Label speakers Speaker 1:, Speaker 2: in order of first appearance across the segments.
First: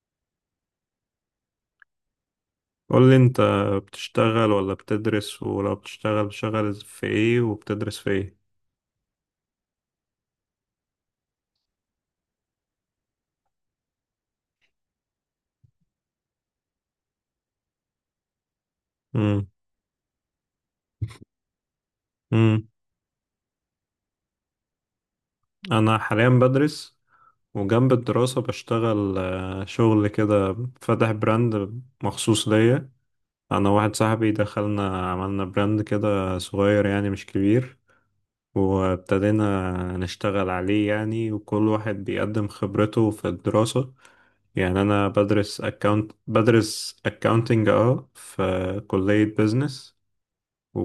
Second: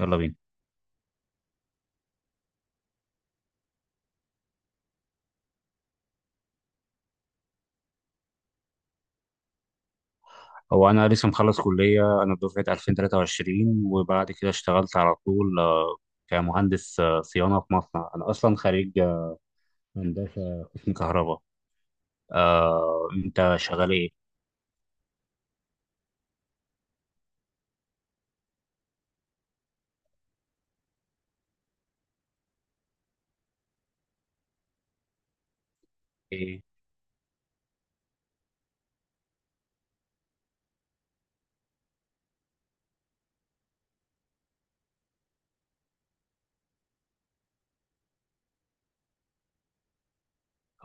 Speaker 1: يلا بينا.
Speaker 2: قول لي انت بتشتغل ولا بتدرس ولو بتشتغل، بتشتغل في ايه وبتدرس في ايه؟
Speaker 1: هو انا لسه مخلص كليه، انا دفعه 2023 وبعد كده اشتغلت على طول، كمهندس صيانه في مصنع. انا اصلا خريج
Speaker 2: امم
Speaker 1: هندسه قسم كهرباء.
Speaker 2: امم
Speaker 1: انت شغال ايه؟
Speaker 2: انا حاليا بدرس، وجنب الدراسة بشتغل شغل كده. فاتح براند مخصوص ليا. انا واحد صاحبي دخلنا عملنا براند كده
Speaker 1: ايه؟
Speaker 2: صغير، يعني مش كبير، وابتدينا نشتغل عليه يعني. وكل واحد بيقدم خبرته في الدراسة. يعني انا بدرس اكاونت، بدرس اكاونتنج اه، في كلية بيزنس،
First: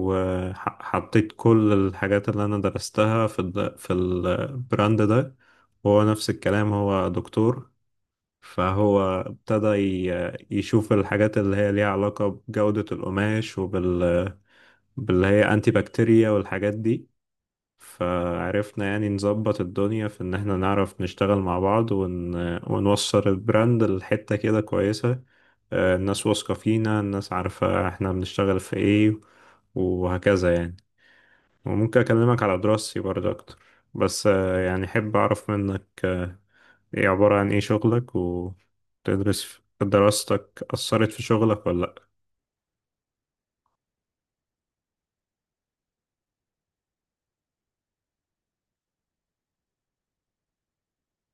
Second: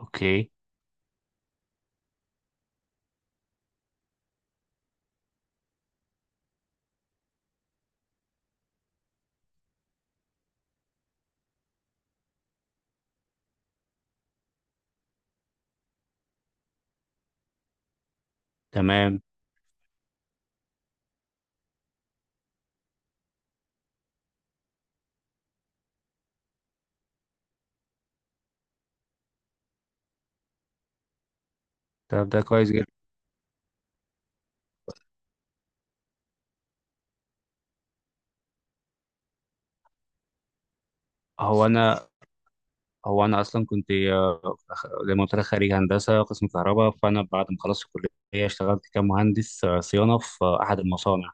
Speaker 1: اوكي،
Speaker 2: كل الحاجات اللي أنا درستها في البراند ده. وهو نفس الكلام، هو دكتور، فهو ابتدى يشوف الحاجات اللي هي ليها علاقة بجودة القماش باللي هي أنتي بكتيريا والحاجات دي. فعرفنا يعني
Speaker 1: تمام.
Speaker 2: نظبط الدنيا في إن احنا نعرف نشتغل مع بعض ونوصل البراند لحتة كده كويسة. الناس واثقة فينا، الناس عارفة احنا بنشتغل في ايه، وهكذا يعني. وممكن
Speaker 1: طب ده
Speaker 2: أكلمك على
Speaker 1: كويس جدا.
Speaker 2: دراستي برضه أكتر، بس يعني أحب أعرف منك. إيه عبارة عن إيه شغلك، وتدرس دراستك أثرت في شغلك
Speaker 1: هو
Speaker 2: ولا لأ؟
Speaker 1: انا هو انا اصلا كنت، زي ما قلت لك، خريج هندسه قسم كهرباء، فانا بعد ما خلصت الكليه اشتغلت كمهندس صيانه في احد المصانع.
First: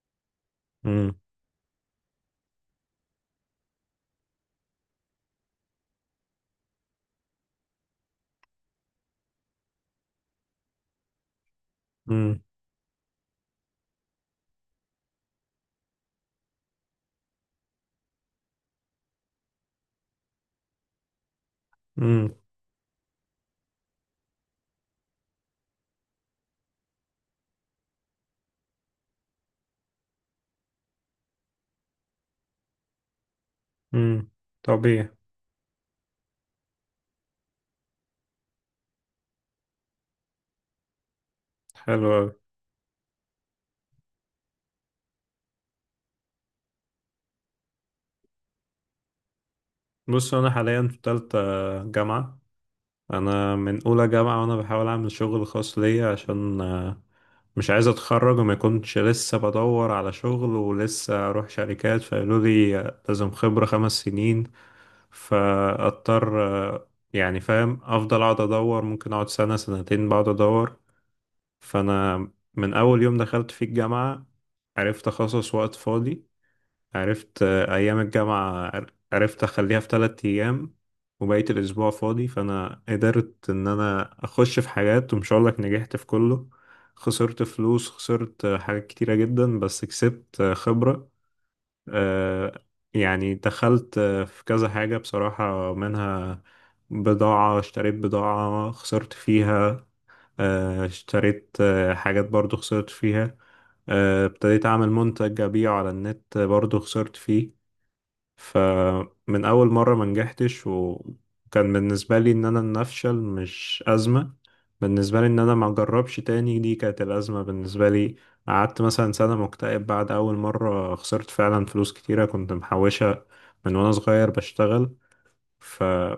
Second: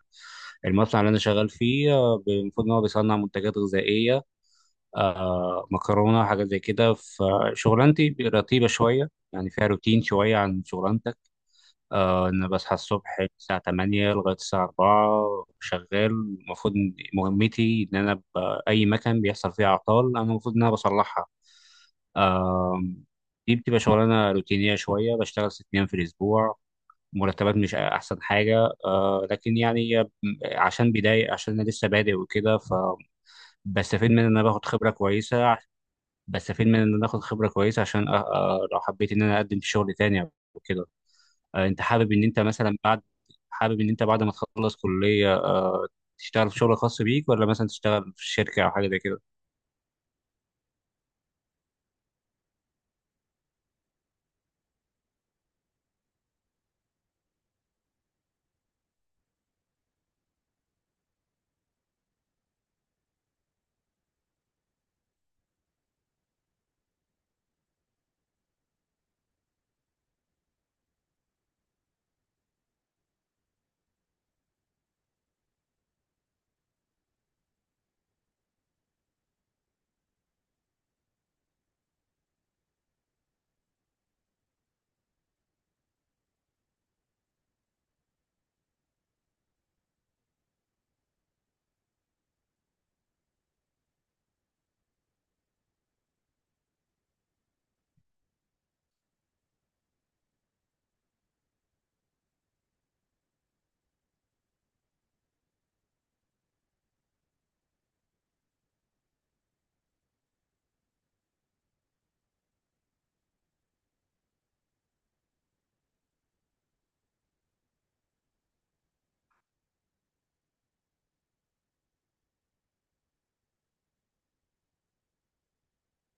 Speaker 1: المصنع اللي
Speaker 2: مم.
Speaker 1: انا شغال فيه المفروض ان هو بيصنع منتجات غذائيه، آه، مكرونه وحاجات زي كده. فشغلانتي رتيبه شويه، يعني فيها روتين شويه عن شغلانتك. آه،
Speaker 2: مم.
Speaker 1: انا بصحى الصبح الساعه 8 لغايه الساعه 4 شغال. المفروض إن مهمتي ان انا اي مكان بيحصل فيه اعطال انا المفروض ان انا بصلحها.
Speaker 2: مم.
Speaker 1: آه، دي بتبقى شغلانه روتينيه شويه. بشتغل ست ايام في الاسبوع، مرتبات مش احسن حاجه آه، لكن يعني عشان بدايه، عشان انا لسه بادئ وكده، ف بستفيد من ان
Speaker 2: مم.
Speaker 1: انا باخد خبره
Speaker 2: طبيعي.
Speaker 1: كويسه. بس فين، من ان انا اخد خبره كويسه عشان لو حبيت ان انا اقدم في شغل تاني او كده. انت
Speaker 2: حلو
Speaker 1: حابب ان
Speaker 2: أوي.
Speaker 1: انت مثلا بعد، حابب ان انت بعد ما تخلص كليه، تشتغل في شغل خاص بيك ولا مثلا تشتغل في شركه او حاجه زي كده؟
Speaker 2: بص، أنا حاليا في تالتة جامعة. أنا من أولى جامعة وأنا بحاول أعمل شغل خاص ليا، عشان مش عايز أتخرج وما يكونش لسه بدور على شغل، ولسه أروح شركات فقالوا لي لازم خبرة خمس سنين. فاضطر يعني فاهم، افضل اقعد ادور، ممكن اقعد سنة سنتين بقعد ادور. فانا من اول يوم دخلت في الجامعة عرفت اخصص وقت فاضي. عرفت ايام الجامعة عرفت اخليها في ثلاث ايام وبقيت الاسبوع فاضي. فانا قدرت ان انا اخش في حاجات، ومش هقولك نجحت في كله. خسرت فلوس، خسرت حاجات كتيرة جدا، بس كسبت خبرة. آه، يعني دخلت في كذا حاجة بصراحة، منها بضاعة. اشتريت بضاعة خسرت فيها. اشتريت حاجات برضو خسرت فيها. ابتديت أعمل منتج أبيعه على النت، برضو خسرت فيه. فمن أول مرة ما نجحتش، وكان بالنسبة لي إن أنا إن أفشل مش أزمة. بالنسبة لي إن أنا ما أجربش تاني، دي كانت الأزمة بالنسبة لي. قعدت مثلا سنة مكتئب بعد أول مرة خسرت فعلا فلوس كتيرة، كنت محوشة من وأنا صغير بشتغل. فلما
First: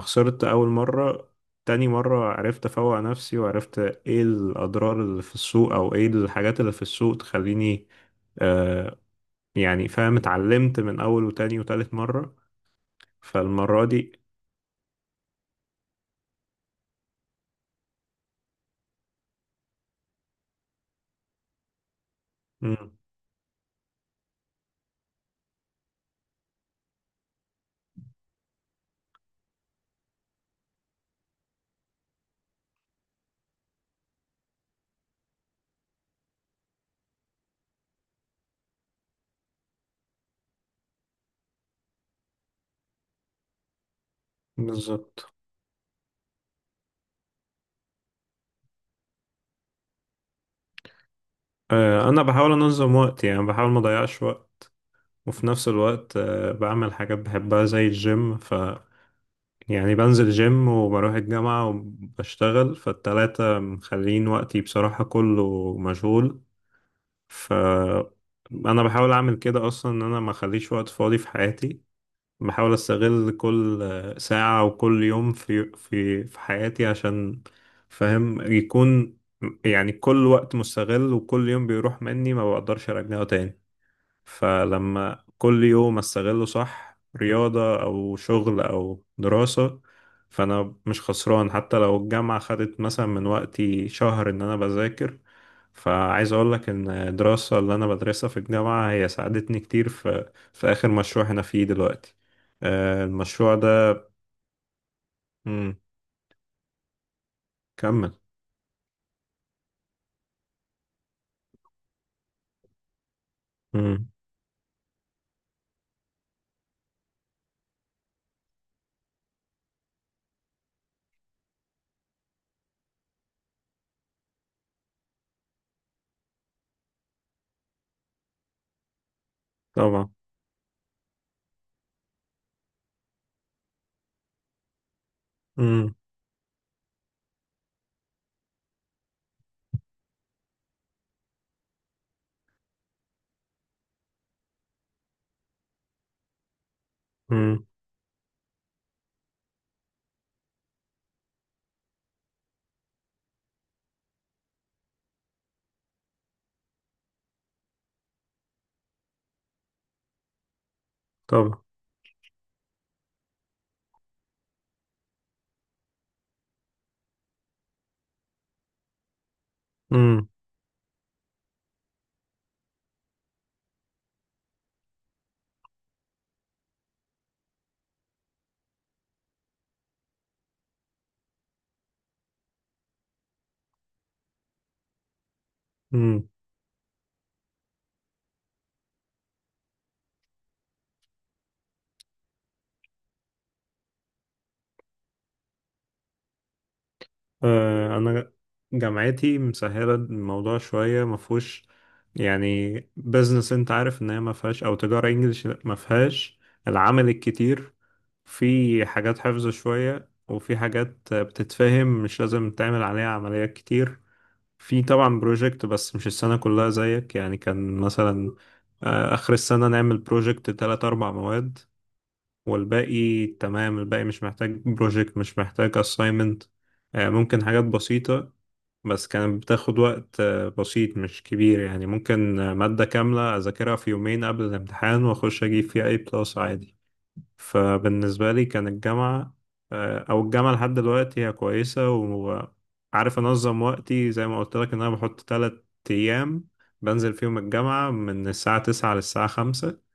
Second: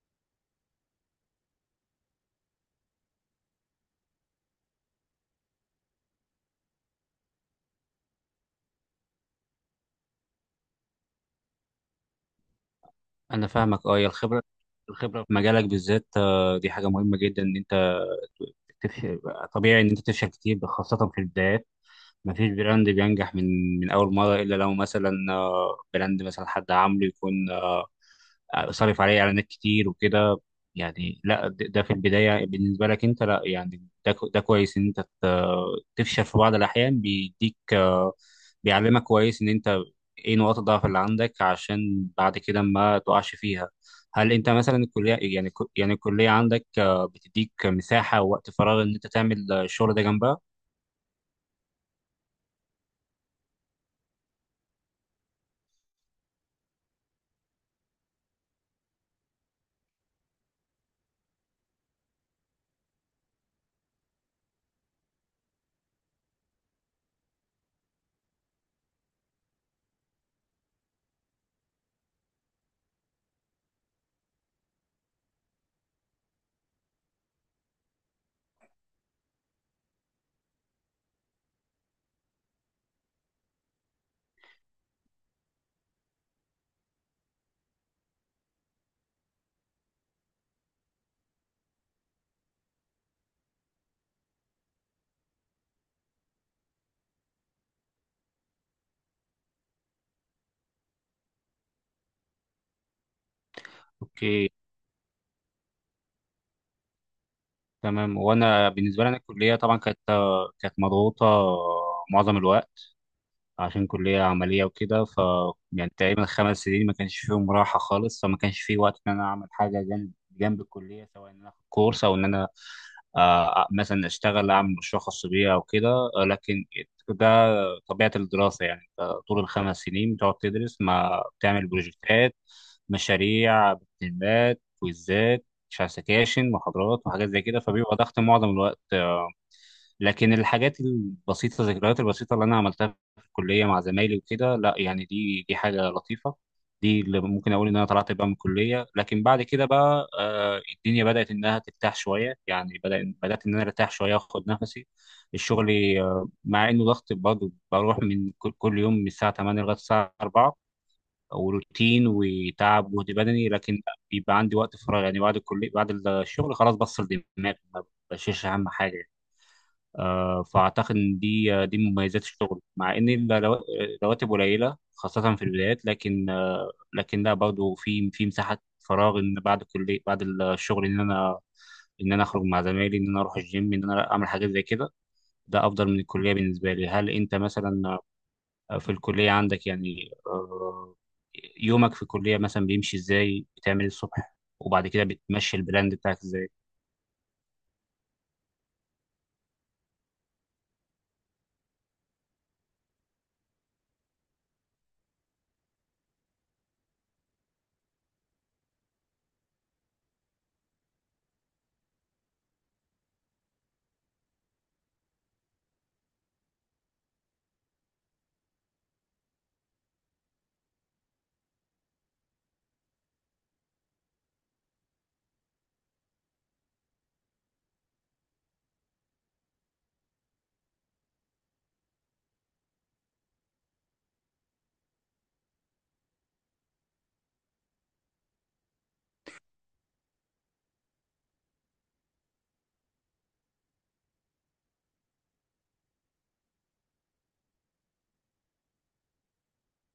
Speaker 2: خسرت أول مرة، تاني مرة عرفت أفوق نفسي وعرفت إيه الأضرار اللي في السوق أو إيه الحاجات اللي في السوق تخليني آه يعني فاهم. اتعلمت من أول وتاني وتالت مرة.
Speaker 1: انا
Speaker 2: فالمرة
Speaker 1: فاهمك اه. هي
Speaker 2: دي.
Speaker 1: الخبره، الخبره في مجالك بالذات، دي حاجه مهمه جدا ان انت تفشل. طبيعي ان انت تفشل كتير خاصه في البدايات. ما فيش براند
Speaker 2: مم.
Speaker 1: بينجح من اول مره، الا لو مثلا براند مثلا حد عامله يكون، صارف عليه اعلانات كتير وكده. يعني لا، ده في البدايه بالنسبه لك انت، لا يعني ده ده كويس ان انت تفشل في بعض الاحيان. بيديك، بيعلمك كويس ان انت ايه نقاط الضعف اللي عندك عشان بعد كده ما تقعش فيها. هل انت مثلا الكليه
Speaker 2: بالظبط.
Speaker 1: يعني يعني الكليه عندك بتديك مساحه ووقت فراغ ان انت تعمل الشغل ده جنبها؟
Speaker 2: أنا بحاول أنظم وقتي، يعني بحاول ما أضيعش وقت. وفي نفس الوقت بعمل حاجات بحبها زي الجيم. يعني بنزل جيم وبروح الجامعة وبشتغل، فالتلاتة مخلين وقتي بصراحة كله مشغول. ف أنا بحاول أعمل كده أصلا، إن أنا ما أخليش وقت فاضي في حياتي. بحاول استغل كل ساعة وكل يوم في حياتي، عشان فاهم يكون يعني كل وقت مستغل. وكل يوم بيروح مني ما بقدرش ارجعه تاني. فلما كل يوم استغله صح، رياضة او شغل او دراسة، فانا مش خسران. حتى لو الجامعة خدت مثلا من وقتي شهر ان انا بذاكر، فعايز اقول لك ان الدراسة اللي انا بدرسها في الجامعة هي ساعدتني كتير في اخر مشروع انا فيه دلوقتي. المشروع ده.
Speaker 1: اوكي،
Speaker 2: مم. كمل.
Speaker 1: تمام. وانا بالنسبه لي، انا الكليه طبعا كانت، كانت مضغوطه معظم الوقت عشان
Speaker 2: مم.
Speaker 1: كليه عمليه وكده. ف يعني تقريبا خمس سنين ما كانش فيهم راحه خالص، فما كانش في وقت ان انا اعمل حاجه جنب، جنب الكليه، سواء ان انا اخد كورس او ان انا مثلا اشتغل اعمل مشروع خاص بيا او كده. لكن ده طبيعة الدراسة. يعني أنت طول الخمس
Speaker 2: طبعا.
Speaker 1: سنين بتقعد تدرس، ما بتعمل بروجكتات، مشاريع، بتدريبات، كويزات، مش عارف
Speaker 2: مم.
Speaker 1: سكاشن، محاضرات، وحاجات زي كده. فبيبقى ضغط معظم الوقت. لكن الحاجات البسيطة، الذكريات البسيطة اللي أنا عملتها في الكلية مع زمايلي وكده، لا يعني دي حاجة لطيفة. دي اللي ممكن
Speaker 2: مم.
Speaker 1: أقول إن أنا طلعت بقى من الكلية. لكن بعد كده بقى، آه، الدنيا بدأت إنها ترتاح شوية، يعني بدأت إن أنا أرتاح شوية وآخد نفسي. الشغل، آه، مع إنه ضغط برضه، بروح من كل يوم من الساعة 8 لغاية الساعة 4،
Speaker 2: طبعا.
Speaker 1: وروتين وتعب وجهد بدني، لكن بيبقى عندي وقت فراغ. يعني بعد الكلية بعد الشغل خلاص، بفصل دماغي، ما بشيلش أهم حاجة.
Speaker 2: مم.
Speaker 1: فاعتقد ان دي، دي من مميزات الشغل. مع ان الرواتب قليله خاصه في البدايات، لكن، لكن لا برضه في مساحه فراغ ان بعد كل، بعد الشغل ان انا، ان انا اخرج مع زمايلي، ان انا اروح الجيم، ان انا اعمل حاجات زي كده. ده افضل من
Speaker 2: مم.
Speaker 1: الكليه بالنسبه لي. هل انت مثلا في الكليه عندك، يعني، يومك في الكليه مثلا بيمشي ازاي؟ بتعمل إيه الصبح، وبعد كده بتمشي البراند بتاعك ازاي؟
Speaker 2: انا جامعتي مسهله الموضوع شويه، ما فيهوش يعني بزنس، انت عارف ان هي ما فيهاش، او تجاره انجليش ما فيهاش العمل الكتير. في حاجات حفظ شويه، وفي حاجات بتتفهم مش لازم تعمل عليها عمليات كتير. في طبعا بروجكت، بس مش السنه كلها زيك يعني. كان مثلا اخر السنه نعمل بروجكت تلات اربع مواد، والباقي تمام. الباقي مش محتاج بروجكت، مش محتاج assignment. ممكن حاجات بسيطة، بس كانت بتاخد وقت بسيط مش كبير يعني. ممكن مادة كاملة أذاكرها في يومين قبل الامتحان وأخش أجيب فيها أي بلس عادي. فبالنسبة لي كان الجامعة أو الجامعة لحد دلوقتي هي كويسة، وعارف أنظم وقتي زي ما قلت لك، إن أنا بحط تلات أيام بنزل فيهم الجامعة من الساعة تسعة للساعة خمسة.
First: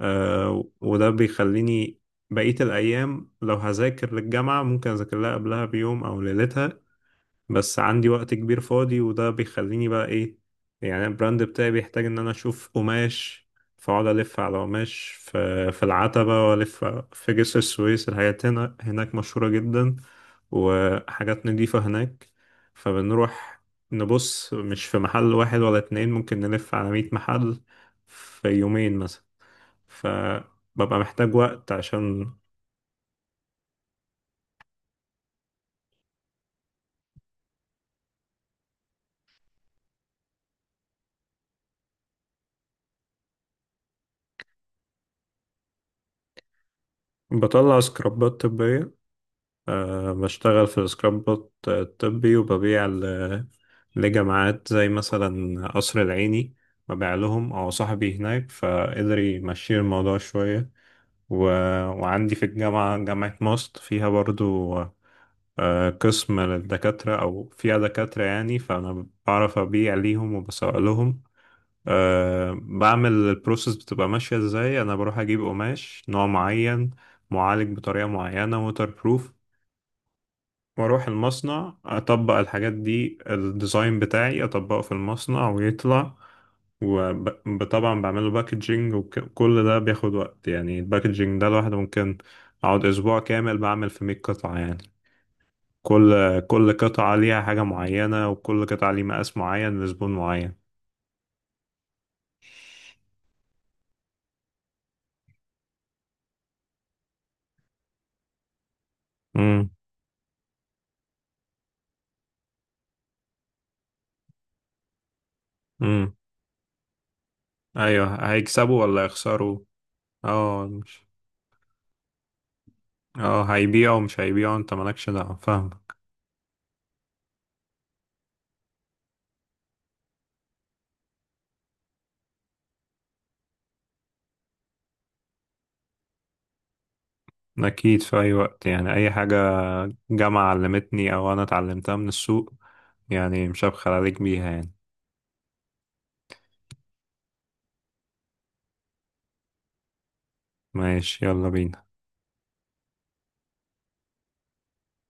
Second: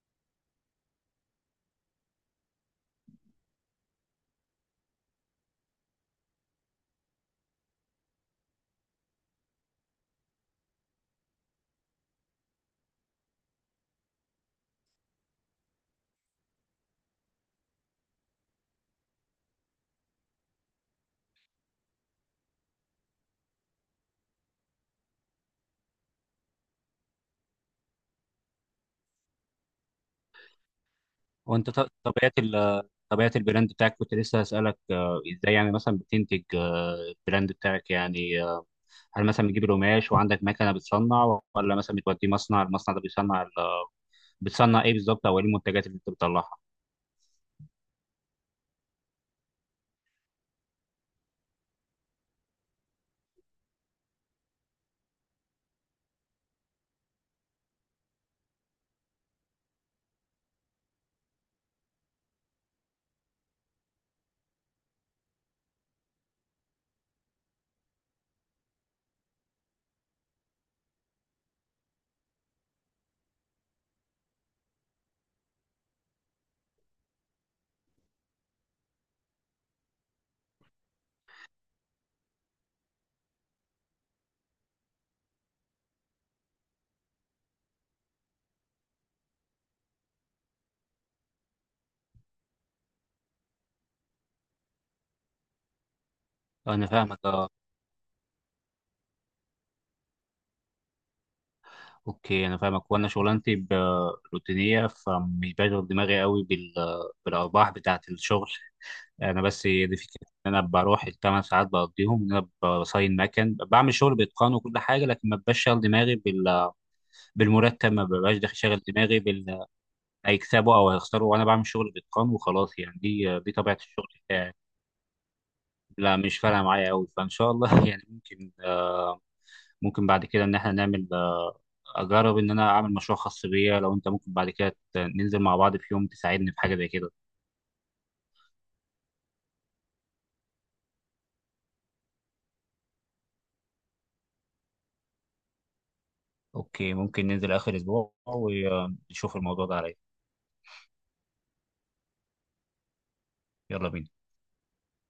Speaker 2: وده بيخليني بقية الأيام لو هذاكر للجامعة، ممكن أذاكر لها قبلها بيوم أو ليلتها. بس عندي وقت كبير فاضي، وده بيخليني بقى ايه يعني. البراند بتاعي بيحتاج ان انا اشوف قماش، فاقعد الف على قماش في العتبة، والف في جسر السويس. الحاجات هنا هناك مشهورة جدا، وحاجات نضيفة هناك. فبنروح نبص، مش في محل واحد ولا اتنين، ممكن نلف على مية محل في يومين مثلا. فببقى محتاج
Speaker 1: وانت
Speaker 2: وقت عشان
Speaker 1: طبيعه طبيعه البراند بتاعك، كنت لسه هسألك، ازاي يعني مثلا بتنتج، البراند بتاعك يعني، هل مثلا بتجيب القماش وعندك مكنه بتصنع، ولا مثلا بتوديه مصنع المصنع ده بيصنع بتصنع ايه بالظبط؟ او ايه المنتجات اللي انت بتطلعها؟
Speaker 2: بطلع سكرابات طبية. أه، بشتغل في سكراب بوت طبي، وببيع لجامعات زي مثلا قصر العيني. ببيع لهم، أو صاحبي هناك فقدر يمشي الموضوع شوية و... وعندي في الجامعة، جامعة ماست فيها برضو أه قسم للدكاترة، أو فيها دكاترة يعني، فأنا بعرف أبيع ليهم وبسوق لهم. أه بعمل البروسيس بتبقى ماشية إزاي. أنا بروح أجيب قماش نوع معين، معالج بطريقة معينة ووتر بروف، واروح المصنع اطبق الحاجات دي، الديزاين بتاعي اطبقه في المصنع ويطلع. وطبعا بعمله باكجينج، وكل ده بياخد وقت يعني. الباكجينج ده لوحده ممكن اقعد اسبوع كامل بعمل في 100 قطعة يعني. كل
Speaker 1: انا
Speaker 2: قطعة
Speaker 1: فاهمك
Speaker 2: ليها
Speaker 1: اه.
Speaker 2: حاجة معينة، وكل قطعة ليها مقاس معين لزبون معين.
Speaker 1: اوكي، انا فاهمك. وانا شغلانتي روتينيه، فمش بشغل دماغي قوي بالارباح بتاعه الشغل. انا بس
Speaker 2: امم
Speaker 1: هي دي فكره، ان انا بروح الثمان ساعات بقضيهم ان انا بصين مكن، بعمل شغل باتقان وكل حاجه، لكن ما بشغل
Speaker 2: امم
Speaker 1: دماغي بالمرتب. ما
Speaker 2: ايوه،
Speaker 1: ببقاش داخل شاغل
Speaker 2: هيكسبوا ولا
Speaker 1: دماغي
Speaker 2: يخسروا. اه
Speaker 1: هيكسبوا او
Speaker 2: مش
Speaker 1: هيخسروا. وانا بعمل شغل باتقان وخلاص. يعني دي
Speaker 2: اه،
Speaker 1: دي طبيعه
Speaker 2: هيبيعوا
Speaker 1: الشغل
Speaker 2: مش
Speaker 1: بتاعي.
Speaker 2: هيبيعوا، انت مالكش دعوة، فاهم.
Speaker 1: لا، مش فارقه معايا قوي، فان شاء الله يعني ممكن، ممكن بعد كده ان احنا نعمل، اجرب ان انا اعمل مشروع خاص بيا. لو انت ممكن بعد كده، ننزل مع بعض في يوم تساعدني في حاجه زي كده.
Speaker 2: أكيد، في أي وقت يعني. أي حاجة جامعة علمتني أو أنا اتعلمتها من السوق، يعني مش هبخل عليك بيها يعني.
Speaker 1: اوكي، ممكن ننزل اخر اسبوع ونشوف الموضوع ده عليا.
Speaker 2: ماشي، يلا بينا.
Speaker 1: يلا بينا.